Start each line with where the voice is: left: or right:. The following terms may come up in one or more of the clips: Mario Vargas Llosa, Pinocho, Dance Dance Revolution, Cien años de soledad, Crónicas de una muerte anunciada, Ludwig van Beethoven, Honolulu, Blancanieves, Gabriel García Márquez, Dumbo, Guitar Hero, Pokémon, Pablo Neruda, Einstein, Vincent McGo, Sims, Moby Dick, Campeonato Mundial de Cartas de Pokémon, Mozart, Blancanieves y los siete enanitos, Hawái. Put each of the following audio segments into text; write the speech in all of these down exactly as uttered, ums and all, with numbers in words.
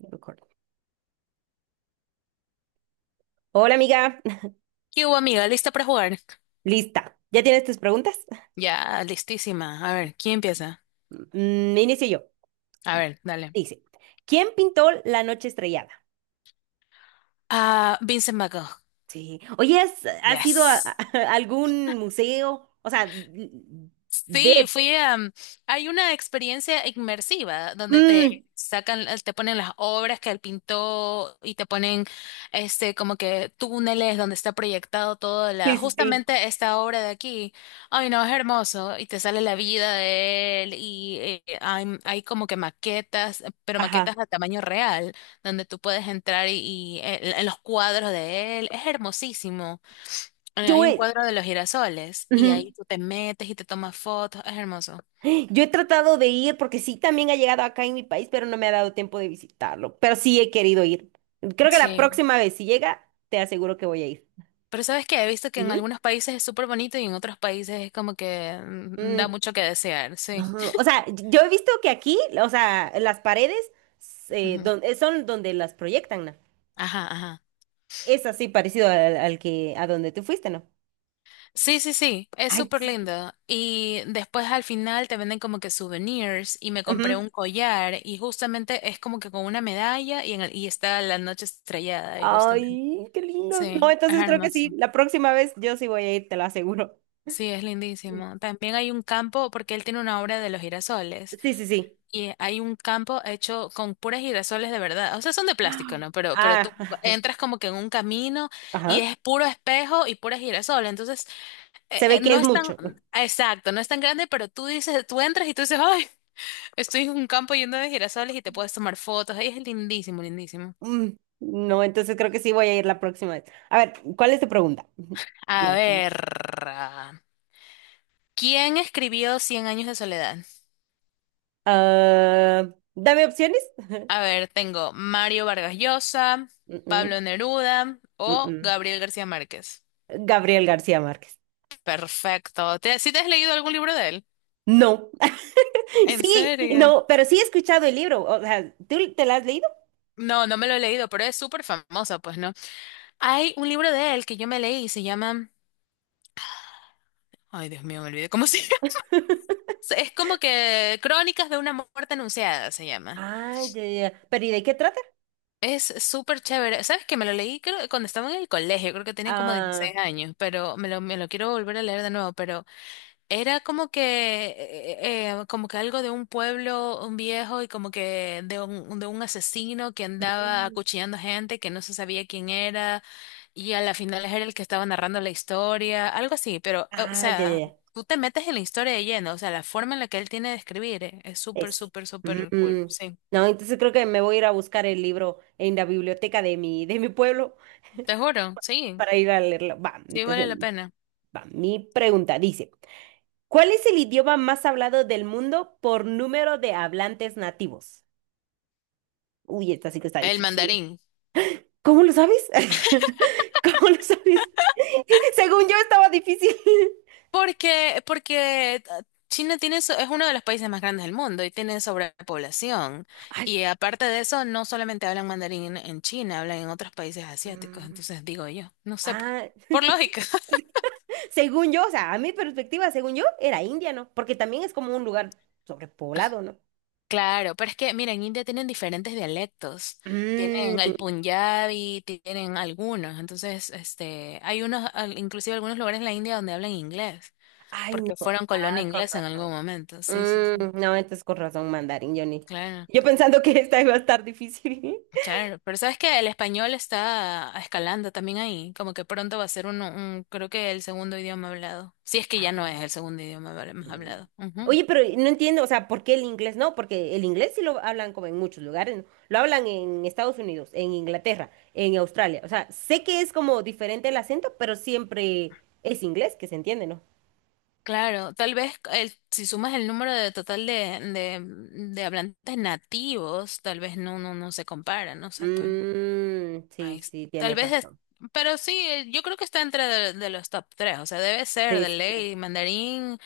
right: Record. Hola amiga,
left: ¿Qué hubo, amiga? ¿Lista para jugar?
right: lista. ¿Ya tienes tus preguntas?
left: Ya, listísima. A ver, ¿quién empieza?
right: Mm, inicio yo.
left: A ver, dale.
right: Dice, ¿quién pintó la noche estrellada?
left: Ah, Vincent McGo.
right: Sí. Oye, ¿has, has ido a, a
left: Yes.
right: algún museo? O sea,
left: Sí,
right: de...
left: fui a... mm, hay una experiencia inmersiva donde
right: Mm,
left: te sacan, eh, te ponen las obras que él pintó y te ponen este como que túneles donde está proyectado toda la,
right: sí, sí, sí.
left: justamente esta obra de aquí. Ay, no, es hermoso. Y te sale la vida de él y eh, hay, hay como que maquetas, pero
right: Ajá.
left: maquetas a tamaño real, donde tú puedes entrar y, y, eh, en los cuadros de él. Es hermosísimo. Eh,
right: Yo
left: Hay un
right: he,
left: cuadro de los girasoles y ahí
right: ujú.
left: tú te metes y te tomas fotos, es hermoso.
right: Yo he tratado de ir porque sí, también ha llegado acá en mi país, pero no me ha dado tiempo de visitarlo. Pero sí he querido ir. Creo que la
left: Sí,
right: próxima vez, si llega, te aseguro que voy a ir.
left: pero sabes que he visto que en
right: Ujú.
left: algunos países es súper bonito y en otros países es como que mm,
right: Mm,
left: da mucho que desear, sí.
right: No, o sea, yo he visto que aquí, o sea, las paredes eh,
left: Ujú.
right: don- eh, son donde las proyectan, ¿no?
left: Ajá, ajá.
right: Es así parecido al, al que a donde tú fuiste, ¿no?
left: Sí, sí, sí, es
right: Ah,
left: súper
right: entonces,
left: lindo. Y después al final te venden como que souvenirs y me compré
right: ujú.
left: un collar y justamente es como que con una medalla y, en el- y está la noche estrellada y justamente.
right: Ay, qué lindo. No,
left: Sí, es
right: entonces creo que sí.
left: hermoso.
right: La próxima vez yo sí voy a ir, te lo aseguro.
left: Sí, es lindísimo. También hay un campo, porque él tiene una obra de los girasoles,
right: Sí, sí, sí.
left: y hay un campo hecho con puras girasoles de verdad. O sea, son de plástico, ¿no? Pero, pero
right: Ah,
left: tú entras como que en un camino y
right: ajá.
left: es puro espejo y puras girasoles. Entonces, eh,
right: Se
left: eh,
right: ve que
left: no
right: es
left: es tan,
right: mucho.
left: exacto, no es tan grande, pero tú dices, tú entras y tú dices, ay, estoy en un campo lleno de girasoles y te puedes tomar fotos. Ay, es lindísimo, lindísimo.
right: Mm, No, entonces creo que sí voy a ir la próxima vez. A ver, ¿cuál es tu pregunta?
left: A
right: La siguiente.
left: ver, ¿quién escribió Cien años de soledad?
right: Ah, dame opciones.
left: A ver, tengo Mario Vargas Llosa,
right: Mm, mm,
left: Pablo Neruda
right: mm,
left: o
right: mm.
left: Gabriel García Márquez.
right: Gabriel García Márquez.
left: Perfecto. ¿Te, si te has leído algún libro de él?
right: No,
left: ¿En
right: sí,
left: serio?
right: no, pero sí he escuchado el libro. O sea, ¿tú te lo has leído?
left: No, no me lo he leído, pero es súper famosa, pues, ¿no? Hay un libro de él que yo me leí y se llama... Ay, Dios mío, me olvidé cómo se llama. Es como que Crónicas de una muerte anunciada se llama.
right: Ah, ya, ya, ya. ¿Pero y de qué trata?
left: Es súper chévere. ¿Sabes que me lo leí creo, cuando estaba en el colegio, creo que tenía como
right: Ah,
left: dieciséis años, pero me lo, me lo quiero volver a leer de nuevo, pero... Era como que, eh, eh, como que algo de un pueblo, un viejo y como que de un, de un asesino que andaba
right: mm,
left: acuchillando gente que no se sabía quién era y a la final era el que estaba narrando la historia, algo así, pero, o
right: ah, ya, ya,
left: sea,
right: ya.
left: tú te metes en la historia de lleno, o sea, la forma en la que él tiene de escribir eh, es súper,
right: Es.
left: súper, súper
right: Mm,
left: cool, sí,
right: No, entonces creo que me voy a ir a buscar el libro en la biblioteca de mi, de mi pueblo
left: te juro, sí,
right: para ir a leerlo. Va,
left: sí vale
right: entonces,
left: la pena.
right: va. Mi pregunta dice, ¿cuál es el idioma más hablado del mundo por número de hablantes nativos? Uy, esta sí que está
left: El
right: difícil.
left: mandarín.
right: ¿Cómo lo sabes? ¿Cómo lo sabes? Según yo estaba difícil.
left: Porque, porque ah, China tiene, so- es uno de los países más grandes del mundo y tiene sobrepoblación.
right: Ay, s-
left: Y aparte de eso, no solamente hablan mandarín en, en China, hablan en otros países asiáticos.
right: mm,
left: Entonces digo yo, no sé, po-
right: ah,
left: por lógica.
right: según yo, o sea, a mi perspectiva, según yo, era India, ¿no? Porque también es como un lugar sobrepoblado, ¿no?
left: Claro, pero es que, mira, en India tienen diferentes dialectos. Tienen
right: Mm,
left: el Punjabi, tienen algunos. Entonces, este, hay unos, al- inclusive algunos lugares en la India donde hablan inglés,
right: ay,
left: porque
right: no.
left: fueron colonia
right: Ah, con
left: inglesa en algún
right: razón.
left: momento. Sí, sí, sí.
right: Mm, no, entonces con razón mandarín, Johnny.
left: Claro.
right: Yo pensando que esta iba a estar difícil.
left: Claro, pero sabes que el español está escalando también ahí, como que pronto va a ser uno, un, creo que el segundo idioma hablado, si es que ya no
right: Ah,
left: es el segundo idioma habl- más
right: Mm.
left: hablado. Ujú.
right: Oye, pero no entiendo, o sea, ¿por qué el inglés no? Porque el inglés sí lo hablan como en muchos lugares, ¿no? Lo hablan en Estados Unidos, en Inglaterra, en Australia. O sea, sé que es como diferente el acento, pero siempre es inglés que se entiende, ¿no?
left: Claro, tal vez el, si sumas el número de total de, de, de hablantes nativos, tal vez no, no, no se compara, no sé, pues no.
right: Mm,
left: Ahí
right: sí,
left: es-
right: sí,
left: tal
right: tienes
left: vez es,
right: razón.
left: pero sí, eh, yo creo que está entre de, de los top tres, o sea, debe ser
right: Sí,
left: de
right: sí, sí.
left: ley, mandarín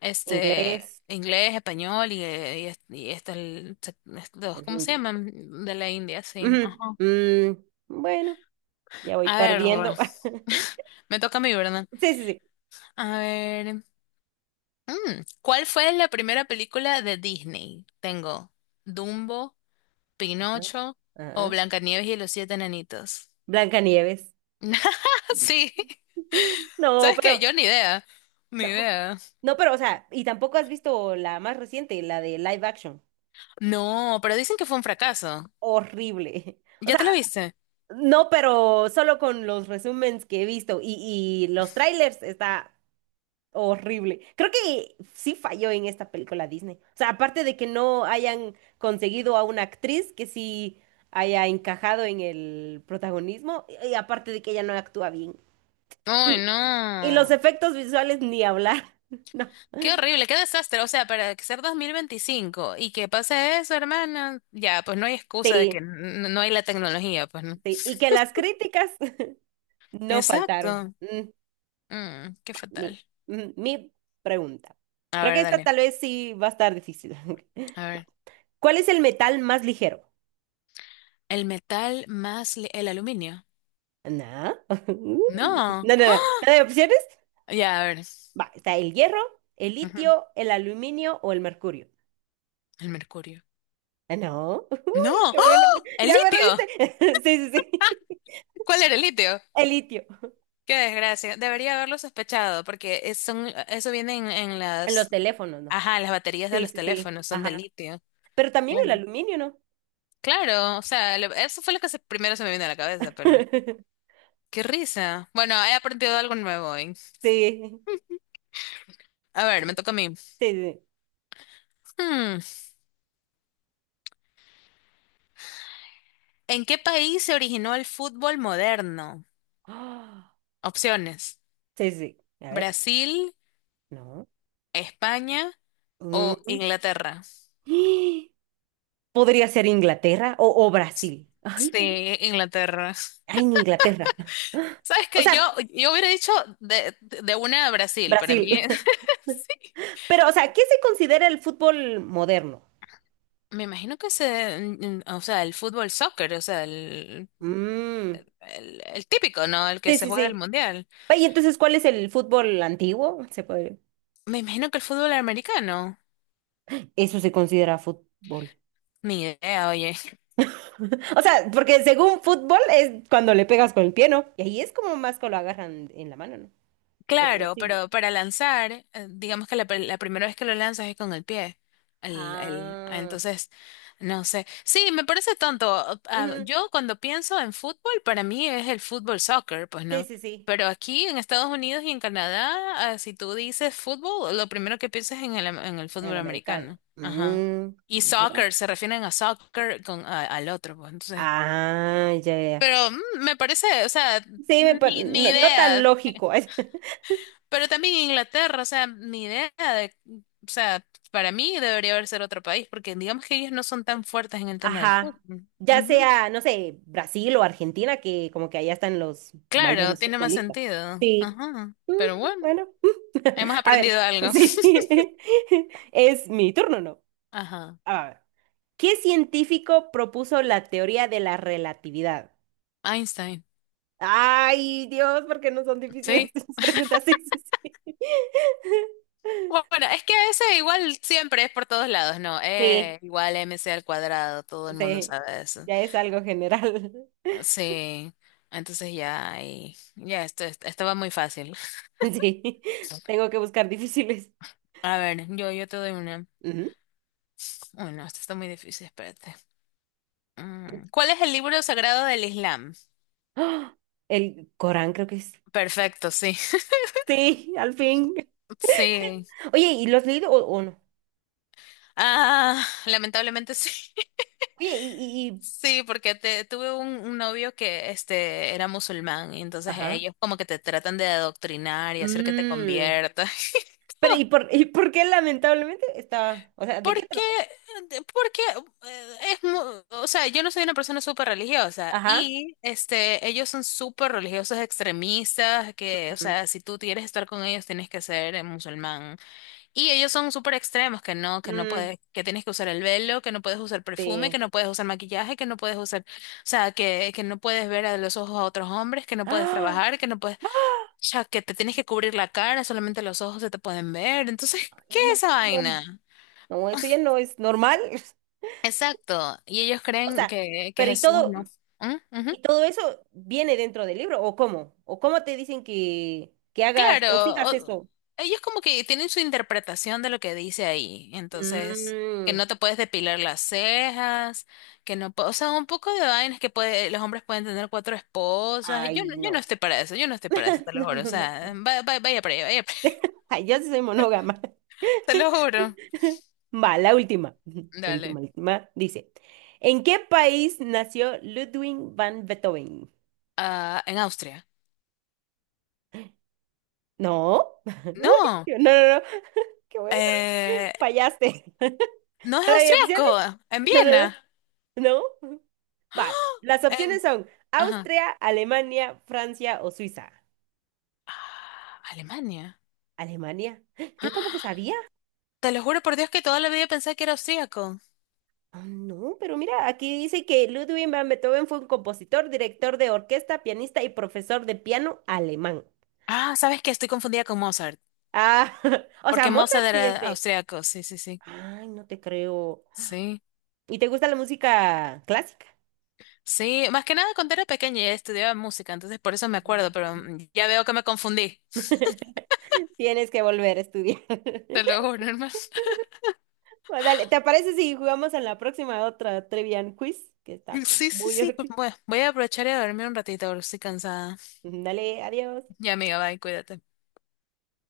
left: este,
right: Inglés,
left: inglés, español y, eh, y, es- y este, el, se- estos,
right: el
left: ¿cómo se
right: hindi.
left: llaman? De la India, sí. Ajá.
right: Ujú, mm, bueno, ya voy
left: A ver,
right: perdiendo.
left: me toca a mí, ¿verdad?
right: Sí, sí, sí.
left: A ver, mm, ¿cuál fue la primera película de Disney? Tengo Dumbo,
right: Ajá.
left: Pinocho o
right: Ajá.
left: Blancanieves y los siete enanitos.
right: Blancanieves.
left: Sí,
right: No,
left: ¿sabes qué?
right: pero
left: Yo ni idea, ni
right: no,
left: idea.
right: no, pero, o sea, y tampoco has visto la más reciente, la de live action.
left: No, pero dicen que fue un fracaso.
right: Horrible. O
left: ¿Ya te la
right: sea,
left: viste?
right: no, pero solo con los resúmenes que he visto y, y los trailers está horrible. Creo que sí falló en esta película Disney. O sea, aparte de que no hayan conseguido a una actriz que sí haya encajado en el protagonismo, y y aparte de que ella no actúa bien.
left: Ay,
right: Y, y los
left: no.
right: efectos visuales ni hablar. No.
left: Qué horrible, qué desastre. O sea, para ser dos mil veinticinco y que pase eso, hermana, ya, pues no hay excusa de que
right: Sí,
left: n- no hay la tecnología, pues no.
right: sí. Y que las críticas no faltaron.
left: Exacto.
right: Mm,
left: Mm, qué
right: va, mi,
left: fatal.
right: mm, mi pregunta.
left: A
right: Creo que
left: ver,
right: esta
left: dale.
right: tal vez sí va a estar difícil.
left: A
right: Va.
left: ver.
right: ¿Cuál es el metal más ligero?
left: El metal más li- el aluminio.
right: No. Uy.
left: No.
right: No, no, no. ¿No hay opciones?
left: Ya, a ver.
right: Va, está el hierro, el
left: Ujú.
right: litio, el aluminio o el mercurio.
left: El mercurio.
right: Ah, no.
left: No.
right: Uy, qué bueno.
left: ¡Ah! El
right: Ya me
left: litio.
right: reíste. Sí, sí, sí.
left: ¿Cuál era el litio?
right: El litio.
left: Qué desgracia. Debería haberlo sospechado porque es- son, eso viene en, en
right: En los
left: las,
right: teléfonos, ¿no?
left: ajá, las baterías de
right: Sí,
left: los
right: sí, sí.
left: teléfonos, son de
right: Ajá.
left: litio.
right: Pero también
left: Claro.
right: el aluminio, ¿no?
left: Claro, o sea, lo- eso fue lo que se- primero se me vino a la cabeza, pero qué risa. Bueno, he aprendido algo nuevo hoy.
right: Sí.
left: A ver, me toca a mí.
right: Sí, sí.
left: Hmm, ¿en qué país se originó el fútbol moderno?
right: Ah,
left: Opciones:
right: sí, sí. A ver.
left: Brasil,
right: No.
left: España o
right: Mm.
left: Inglaterra.
right: Podría ser Inglaterra o, o Brasil. Ay,
left: Sí, Inglaterra.
right: ay, en Inglaterra.
left: Sabes
right: O
left: que yo,
right: sea,
left: yo hubiera dicho de, de de una a Brasil, para
right: Brasil.
left: mí. sí.
right: Pero, o sea, ¿qué se considera el fútbol moderno?
left: Me imagino que se, mm, mm, o sea, el fútbol soccer, o sea, el,
right: Mm,
left: el, el típico, ¿no? El que
right: sí,
left: se
right: sí,
left: juega el
right: sí.
left: mundial.
right: Y entonces, ¿cuál es el fútbol antiguo? Se puede...
left: Me imagino que el fútbol americano.
right: Eso se considera fútbol.
left: Ni idea, oye.
right: O sea, porque según fútbol es cuando le pegas con el pie, ¿no? Y ahí es como más que lo agarran en la mano, ¿no? O, o
left: Claro,
right: sí.
left: pero para lanzar, eh, digamos que la, pr- la primera vez que lo lanzas es con el pie. El, el- ah,
right: Ah.
left: entonces, no sé. Sí, me parece tonto. Ah,
right: Ujú,
left: yo cuando pienso en fútbol, para mí es el fútbol soccer, pues
right: sí,
left: no.
right: sí, sí.
left: Pero aquí en Estados Unidos y en Canadá, ah, si tú dices fútbol, lo primero que piensas es en el, am- en el
right: El
left: fútbol
right: americano.
left: americano. Ajá.
right: Mm,
left: Y
right: mira.
left: soccer, se refieren a soccer con, a- al otro, pues.
right: Ah, ya, ya, ya.
left: Pero mm, me parece, o sea,
right: Sí, me par-
left: ni, ni
right: no, no tan
left: idea.
right: lógico.
left: Pero también Inglaterra, o sea, ni idea de, o sea, para mí debería haber ser otro país, porque digamos que ellos no son tan fuertes en el tema del
right: Ajá.
left: fútbol.
right: Ya
left: Ujú.
right: sea, no sé, Brasil o Argentina, que como que allá están los
left: Claro,
right: mayores
left: tiene más
right: futbolistas.
left: sentido.
right: Sí.
left: Ajá.
right: Mm,
left: Pero bueno,
right: bueno.
left: hemos
right: A ver,
left: aprendido algo.
right: sí. Es mi turno, ¿no?
left: Ajá.
right: A ver. ¿Qué científico propuso la teoría de la relatividad?
left: Einstein.
right: Ay, Dios, porque no son difíciles
left: Sí.
right: esas preguntas. Sí, sí, sí.
left: Bueno, es que ese igual siempre es por todos lados, ¿no?
right: Sí,
left: Eh, igual M C al cuadrado, todo el mundo
right: sí,
left: sabe eso.
right: ya es algo general.
left: Sí, entonces ya ahí- ya esto, esto esto va muy fácil.
right: Sí, tengo que buscar difíciles.
left: A ver, yo, yo te doy una.
right: Ujú.
left: Uy, no, esto está muy difícil, espérate. Mm, ¿cuál es el libro sagrado del Islam?
right: ¡Ah! El Corán creo que es.
left: Perfecto, sí.
right: Sí, al fin.
left: Sí.
right: Oye, ¿y los has leído o, o no?
left: Ah, lamentablemente sí.
right: Oye, y, y, y-
left: Sí, porque te, tuve un, un novio que este era musulmán y entonces
right: ajá.
left: ellos como que te tratan de adoctrinar y hacer que te
right: Mm,
left: conviertas.
right: pero ¿y por, y por qué lamentablemente está? O sea, ¿de qué
left: Porque,
right: trata?
left: porque eh, es, mu- o sea, yo no soy una persona súper religiosa
right: Ajá.
left: y este, ellos son súper religiosos extremistas, que, o
right: Ujú.
left: sea, si tú quieres estar con ellos tienes que ser eh, musulmán. Y ellos son súper extremos, que no, que no
right: Mm,
left: puedes, que tienes que usar el velo, que no puedes usar perfume, que
right: sí.
left: no puedes usar maquillaje, que no puedes usar, o sea, que, que no puedes ver a los ojos a otros hombres, que no puedes
right: ¡Ah!
left: trabajar, que no puedes, o sea, que te tienes que cubrir la cara, solamente los ojos se te pueden ver. Entonces,
right: Ay,
left: ¿qué es
right: no,
left: esa
right: no,
left: vaina?
right: no, eso ya no es normal.
left: Exacto, y ellos
right: O
left: creen
right: sea,
left: que, que
right: pero y
left: Jesús
right: todo.
left: no. ¿Mm? Ujú.
right: ¿Y todo eso viene dentro del libro o cómo? ¿O cómo te dicen que, que hagas
left: Claro,
right: o sigas
left: o-
right: eso?
left: ellos como que tienen su interpretación de lo que dice ahí, entonces, que
right: Mm,
left: no te puedes depilar las cejas, que no, po- o sea, un poco de vainas que puede, los hombres pueden tener cuatro esposas, yo, no-
right: ay,
left: yo no
right: no.
left: estoy para eso, yo no estoy para eso, te lo
right: No,
left: juro, o
right: no,
left: sea,
right: no.
left: va- va- vaya para allá, vaya para allá,
right: Ay, yo sí soy monógama.
left: te lo juro.
right: Va, la última. La
left: Dale.
right: última, la última. Dice, ¿en qué país nació Ludwig van Beethoven?
left: Ah, en Austria.
right: No. Uy,
left: No,
right: no, no, no. Qué bueno.
left: eh,
right: Fallaste. ¿No
left: no es
right: hay opciones?
left: austriaco, en
right: No, no, no.
left: Viena.
right: No. Va.
left: ¡Ah!
right: Las
left: En,
right: opciones son
left: ajá.
right: Austria, Alemania, Francia o Suiza.
left: Ah, Alemania.
right: Alemania. Yo
left: Ah,
right: tampoco sabía.
left: te lo juro por Dios que toda la vida pensé que era austríaco.
right: Ah, no, pero mira, aquí dice que Ludwig van Beethoven fue un compositor, director de orquesta, pianista y profesor de piano alemán.
left: Ah, ¿sabes qué? Estoy confundida con Mozart,
right: Ah, o sea,
left: porque
right: Mozart
left: Mozart
right: sí es
left: era
right: de.
left: austríaco, sí, sí, sí.
right: Ay, no te creo.
left: Sí,
right: ¿Y te gusta la música clásica?
left: sí, más que nada cuando era pequeña y estudiaba música, entonces por eso me acuerdo, pero
right: Mm.
left: mm, ya veo que me confundí.
right: Tienes que volver a estudiar.
left: Te lo juro, hermano.
right: Bueno, dale, ¿te parece si jugamos en la próxima otra Trivian Quiz? Que está
left: Sí, sí,
right: muy
left: sí, pues
right: divertido.
left: bueno, voy a aprovechar y a dormir un ratito, ahora estoy cansada.
right: Dale, adiós.
left: Ya, amiga, bye, cuídate.